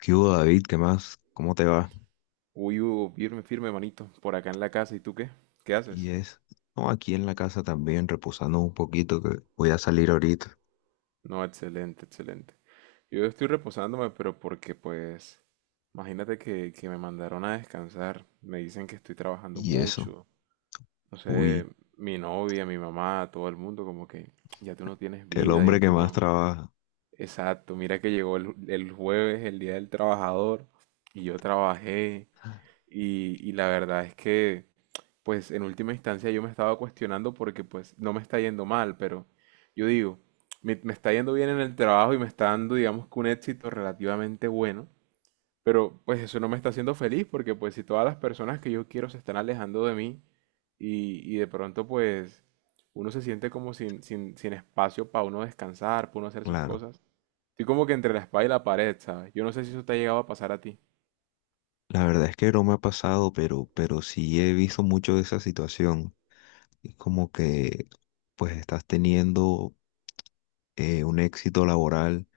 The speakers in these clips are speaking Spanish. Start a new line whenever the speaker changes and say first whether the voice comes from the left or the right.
left: ¿Qué hubo, David? ¿Qué más? ¿Cómo te va?
right: Uy, Hugo, firme, firme, manito, por acá en la casa. ¿Y tú qué? ¿Qué
left: Y
right: haces?
left: es, no, aquí en la casa también, reposando un poquito, que voy a salir ahorita.
right: No, excelente, excelente. Yo estoy reposándome, pero porque pues, imagínate que me mandaron a descansar. Me dicen que estoy trabajando
left: Y eso,
right: mucho. No sé,
left: uy,
right: mi novia, mi mamá, todo el mundo, como que ya tú no tienes
left: el
right: vida, ya
left: hombre que
right: tú
left: más
right: no.
left: trabaja.
right: Exacto, mira que llegó el jueves, el día del trabajador, y yo trabajé, y la verdad es que pues en última instancia yo me estaba cuestionando porque pues no me está yendo mal, pero yo digo, me está yendo bien en el trabajo y me está dando, digamos, que un éxito relativamente bueno, pero pues eso no me está haciendo feliz porque pues si todas las personas que yo quiero se están alejando de mí y de pronto pues uno se siente como sin espacio para uno descansar, para uno hacer sus
left: Claro,
right: cosas. Estoy como que entre la espada y la pared, ¿sabes? Yo no sé si eso te ha llegado a pasar a ti.
left: la verdad es que no me ha pasado, pero sí he visto mucho de esa situación. Es como que, pues, estás teniendo un éxito laboral,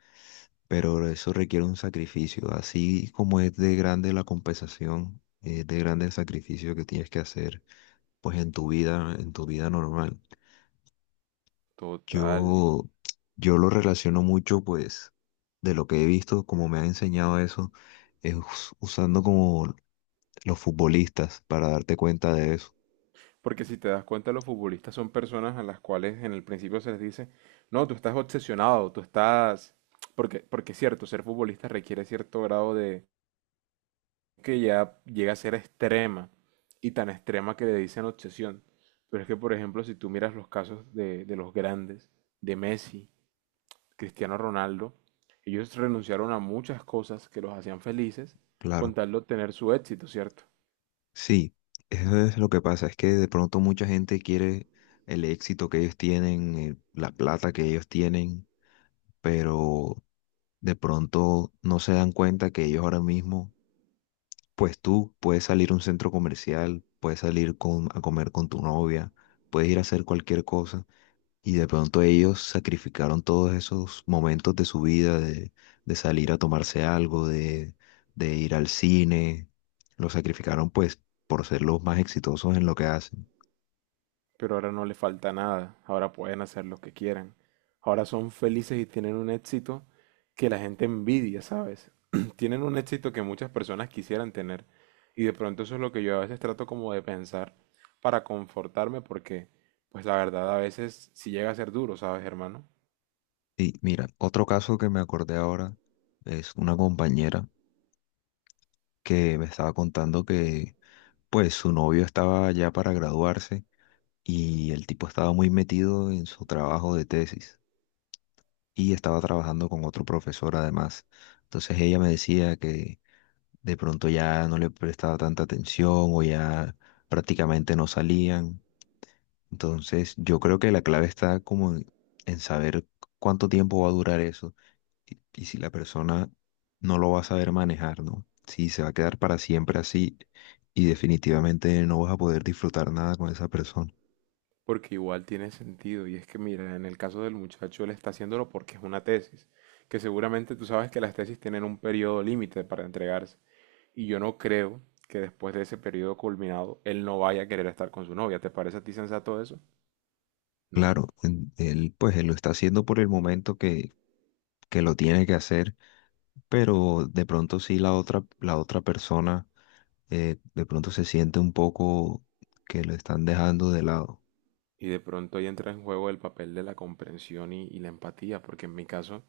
left: pero eso requiere un sacrificio. Así como es de grande la compensación, es de grande el sacrificio que tienes que hacer, pues, en tu vida normal.
right: Total.
left: Yo, yo lo relaciono mucho, pues, de lo que he visto, como me ha enseñado eso, es usando como los futbolistas para darte cuenta de eso.
right: Porque si te das cuenta, los futbolistas son personas a las cuales en el principio se les dice, no, tú estás obsesionado, tú estás... Porque, porque es cierto, ser futbolista requiere cierto grado de... que ya llega a ser extrema, y tan extrema que le dicen obsesión. Pero es que, por ejemplo, si tú miras los casos de los grandes, de Messi, Cristiano Ronaldo, ellos renunciaron a muchas cosas que los hacían felices con
left: Claro.
right: tal de obtener su éxito, ¿cierto?
left: Sí, eso es lo que pasa, es que de pronto mucha gente quiere el éxito que ellos tienen, la plata que ellos tienen, pero de pronto no se dan cuenta que ellos ahora mismo, pues tú puedes salir a un centro comercial, puedes salir a comer con tu novia, puedes ir a hacer cualquier cosa. Y de pronto ellos sacrificaron todos esos momentos de su vida, de salir a tomarse algo, de ir al cine. Lo sacrificaron pues por ser los más exitosos en lo que hacen.
right: Pero ahora no le falta nada, ahora pueden hacer lo que quieran. Ahora son felices y tienen un éxito que la gente envidia, ¿sabes? Tienen un éxito que muchas personas quisieran tener. Y de pronto eso es lo que yo a veces trato como de pensar para confortarme porque, pues la verdad a veces sí llega a ser duro, ¿sabes, hermano?
left: Y mira, otro caso que me acordé ahora es una compañera que me estaba contando que pues su novio estaba ya para graduarse y el tipo estaba muy metido en su trabajo de tesis y estaba trabajando con otro profesor además. Entonces ella me decía que de pronto ya no le prestaba tanta atención o ya prácticamente no salían. Entonces, yo creo que la clave está como en saber cuánto tiempo va a durar eso y si la persona no lo va a saber manejar, ¿no? Si se va a quedar para siempre así y definitivamente no vas a poder disfrutar nada con esa persona.
right: Porque igual tiene sentido. Y es que, mira, en el caso del muchacho él está haciéndolo porque es una tesis, que seguramente tú sabes que las tesis tienen un periodo límite para entregarse. Y yo no creo que después de ese periodo culminado él no vaya a querer estar con su novia. ¿Te parece a ti sensato eso? No.
left: Claro, él pues él lo está haciendo por el momento que lo tiene que hacer, pero de pronto sí la otra persona de pronto se siente un poco que lo están dejando de lado.
right: Y de pronto ahí entra en juego el papel de la comprensión y la empatía, porque en mi caso,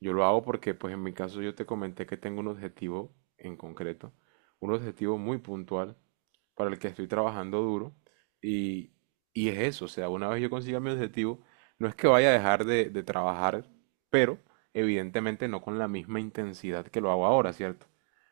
right: yo lo hago porque, pues en mi caso yo te comenté que tengo un objetivo en concreto, un objetivo muy puntual para el que estoy trabajando duro y, y es eso, o sea, una vez yo consiga mi objetivo, no es que vaya a dejar de trabajar, pero evidentemente no con la misma intensidad que lo hago ahora, ¿cierto?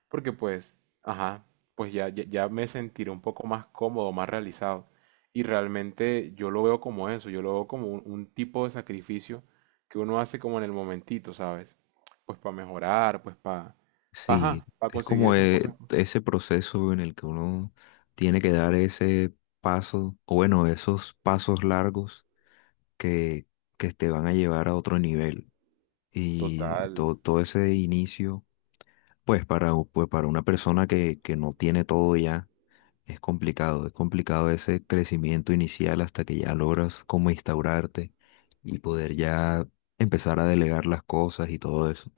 right: Porque pues, ajá, pues ya me sentiré un poco más cómodo, más realizado. Y realmente yo lo veo como eso, yo lo veo como un tipo de sacrificio que uno hace como en el momentito, ¿sabes? Pues para mejorar, pues
left: Sí,
right: para,
left: es
right: conseguir
left: como
right: esas cosas.
left: ese proceso en el que uno tiene que dar ese paso, o bueno, esos pasos largos que, que te van a llevar a otro nivel. Y
right: Total.
left: todo, todo ese inicio, pues para, pues para una persona que no tiene todo ya, es complicado, es complicado ese crecimiento inicial hasta que ya logras como instaurarte y poder ya empezar a delegar las cosas y todo eso.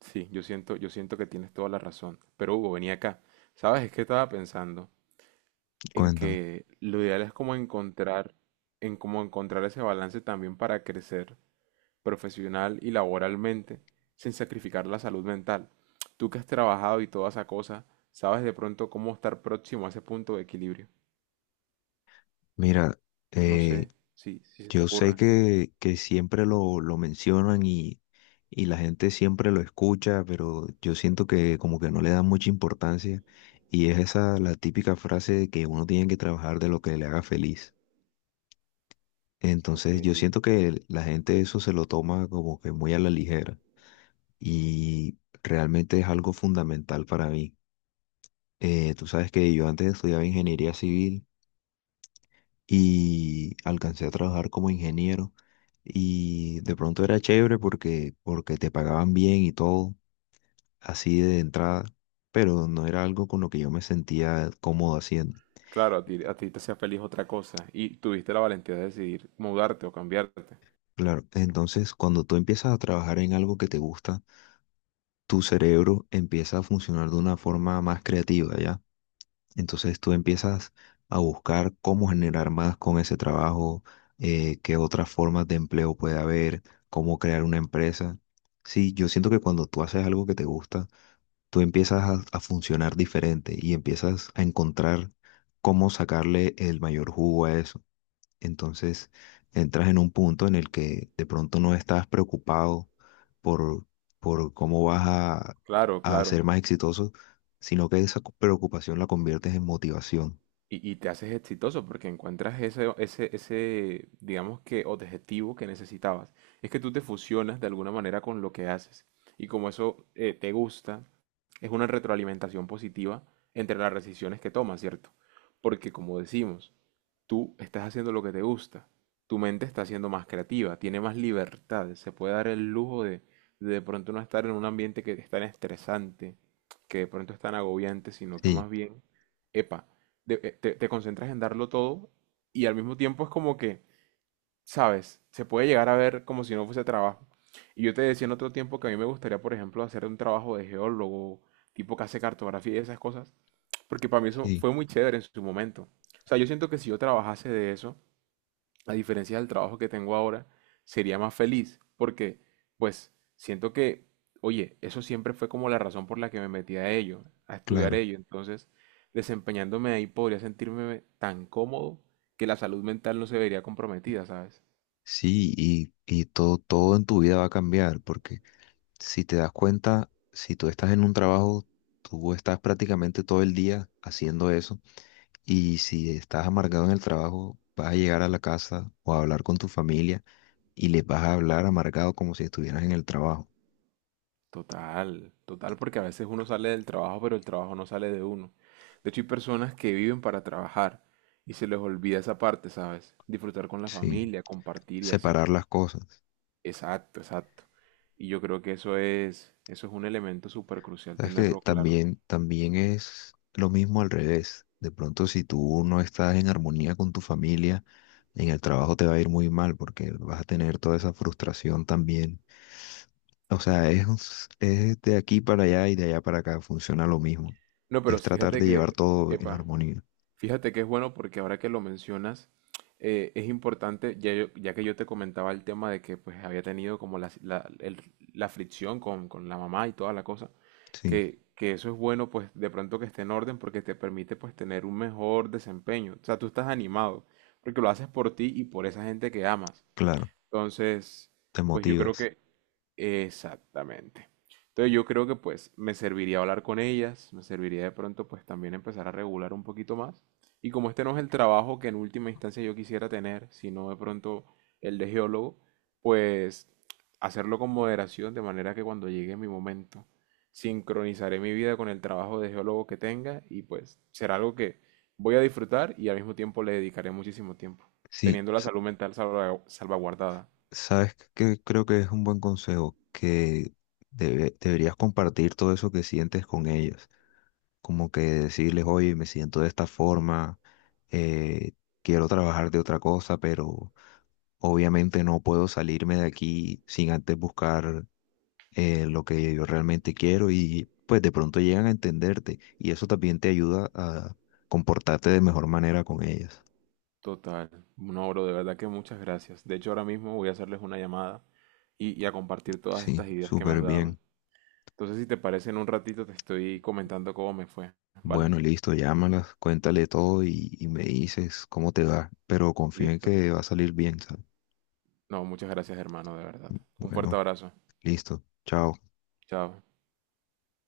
right: Sí, yo siento que tienes toda la razón. Pero Hugo, venía acá. ¿Sabes? Es que estaba pensando en
left: Cuéntame.
right: que lo ideal es como encontrar, en cómo encontrar ese balance también para crecer profesional y laboralmente, sin sacrificar la salud mental. Tú que has trabajado y toda esa cosa, sabes de pronto cómo estar próximo a ese punto de equilibrio.
left: Mira,
right: No
left: eh,
right: sé si, si se te
left: yo sé
right: ocurra.
left: que siempre lo mencionan y la gente siempre lo escucha, pero yo siento que como que no le dan mucha importancia y es esa la típica frase de que uno tiene que trabajar de lo que le haga feliz.
right: Ok.
left: Entonces yo siento que la gente eso se lo toma como que muy a la ligera. Y realmente es algo fundamental para mí. Tú sabes que yo antes estudiaba ingeniería civil y alcancé a trabajar como ingeniero y de pronto era chévere porque te pagaban bien y todo, así de entrada, pero no era algo con lo que yo me sentía cómodo haciendo.
right: Claro, a ti te hacía feliz otra cosa y tuviste la valentía de decidir mudarte o cambiarte.
left: Claro, entonces cuando tú empiezas a trabajar en algo que te gusta, tu cerebro empieza a funcionar de una forma más creativa, ¿ya? Entonces tú empiezas a buscar cómo generar más con ese trabajo, qué otras formas de empleo puede haber, cómo crear una empresa. Sí, yo siento que cuando tú haces algo que te gusta, tú empiezas a funcionar diferente y empiezas a encontrar cómo sacarle el mayor jugo a eso. Entonces entras en un punto en el que de pronto no estás preocupado por, por cómo vas
right: Claro,
left: a ser
right: claro.
left: más exitoso, sino que esa preocupación la conviertes en motivación.
right: Y te haces exitoso porque encuentras ese digamos que, objetivo que necesitabas. Es que tú te fusionas de alguna manera con lo que haces. Y como eso te gusta, es una retroalimentación positiva entre las decisiones que tomas, ¿cierto? Porque como decimos, tú estás haciendo lo que te gusta, tu mente está siendo más creativa, tiene más libertad, se puede dar el lujo de pronto no estar en un ambiente que es tan estresante, que de pronto es tan agobiante, sino que
left: Sí,
right: más bien, epa, de- te, te concentras en darlo todo y al mismo tiempo es como que sabes, se puede llegar a ver como si no fuese trabajo. Y yo te decía en otro tiempo que a mí me gustaría, por ejemplo, hacer un trabajo de geólogo, tipo que hace cartografía y esas cosas, porque para mí eso
left: sí,
right: fue muy chévere en su momento. O sea, yo siento que si yo trabajase de eso, a diferencia del trabajo que tengo ahora, sería más feliz, porque pues siento que, oye, eso siempre fue como la razón por la que me metí a ello, a estudiar
left: claro.
right: ello. Entonces, desempeñándome ahí podría sentirme tan cómodo que la salud mental no se vería comprometida, ¿sabes?
left: Sí, y todo, todo en tu vida va a cambiar, porque si te das cuenta, si tú estás en un trabajo, tú estás prácticamente todo el día haciendo eso, y si estás amargado en el trabajo, vas a llegar a la casa o a hablar con tu familia y les vas a hablar amargado como si estuvieras en el trabajo.
right: Total, total, porque a veces uno sale del trabajo, pero el trabajo no sale de uno. De hecho, hay personas que viven para trabajar y se les olvida esa parte, ¿sabes? Disfrutar con la
left: Sí,
right: familia, compartir y así.
left: separar las cosas.
right: Exacto, exacto. Y yo creo que eso es un elemento súper crucial
left: Sabes que
right: tenerlo claro.
left: también, también es lo mismo al revés. De pronto, si tú no estás en armonía con tu familia, en el trabajo te va a ir muy mal porque vas a tener toda esa frustración también. O sea, es, es de aquí para allá y de allá para acá, funciona lo mismo.
right: No, pero
left: Es
right: sí,
left: tratar
right: fíjate
left: de
right: que,
left: llevar todo en
right: epa,
left: armonía.
right: fíjate que es bueno porque ahora que lo mencionas, es importante, ya, yo- ya que yo te comentaba el tema de que pues había tenido como la- el- la fricción con la mamá y toda la cosa,
left: Sí,
right: que eso es bueno pues de pronto que esté en orden porque te permite pues tener un mejor desempeño. O sea, tú estás animado porque lo haces por ti y por esa gente que amas.
left: claro,
right: Entonces,
left: te
right: pues yo creo
left: motivas.
right: que exactamente. Entonces yo creo que pues me serviría hablar con ellas, me serviría de pronto pues también empezar a regular un poquito más. Y como este no es el trabajo que en última instancia yo quisiera tener, sino de pronto el de geólogo, pues hacerlo con moderación de manera que cuando llegue mi momento sincronizaré mi vida con el trabajo de geólogo que tenga y pues será algo que voy a disfrutar y al mismo tiempo le dedicaré muchísimo tiempo,
left: Sí,
right: teniendo la salud mental salvagu- salvaguardada.
left: sabes que creo que es un buen consejo que deberías compartir todo eso que sientes con ellas. Como que decirles, oye, me siento de esta forma, eh, quiero trabajar de otra cosa, pero obviamente no puedo salirme de aquí sin antes buscar lo que yo realmente quiero y pues de pronto llegan a entenderte y eso también te ayuda a comportarte de mejor manera con ellas.
right: Total. No, bro, de verdad que muchas gracias. De hecho, ahora mismo voy a hacerles una llamada y a compartir todas
left: Sí,
right: estas ideas que me has
left: súper
right: dado.
left: bien.
right: Entonces, si te parece, en un ratito te estoy comentando cómo me fue, ¿vale?
left: Bueno, listo, llámalas, cuéntale todo y me dices cómo te va, pero confío en
right: Listo.
left: que va a salir bien, ¿sabes?
right: No, muchas gracias, hermano, de verdad. Un fuerte
left: Bueno,
right: abrazo.
left: listo, chao.
right: Chao.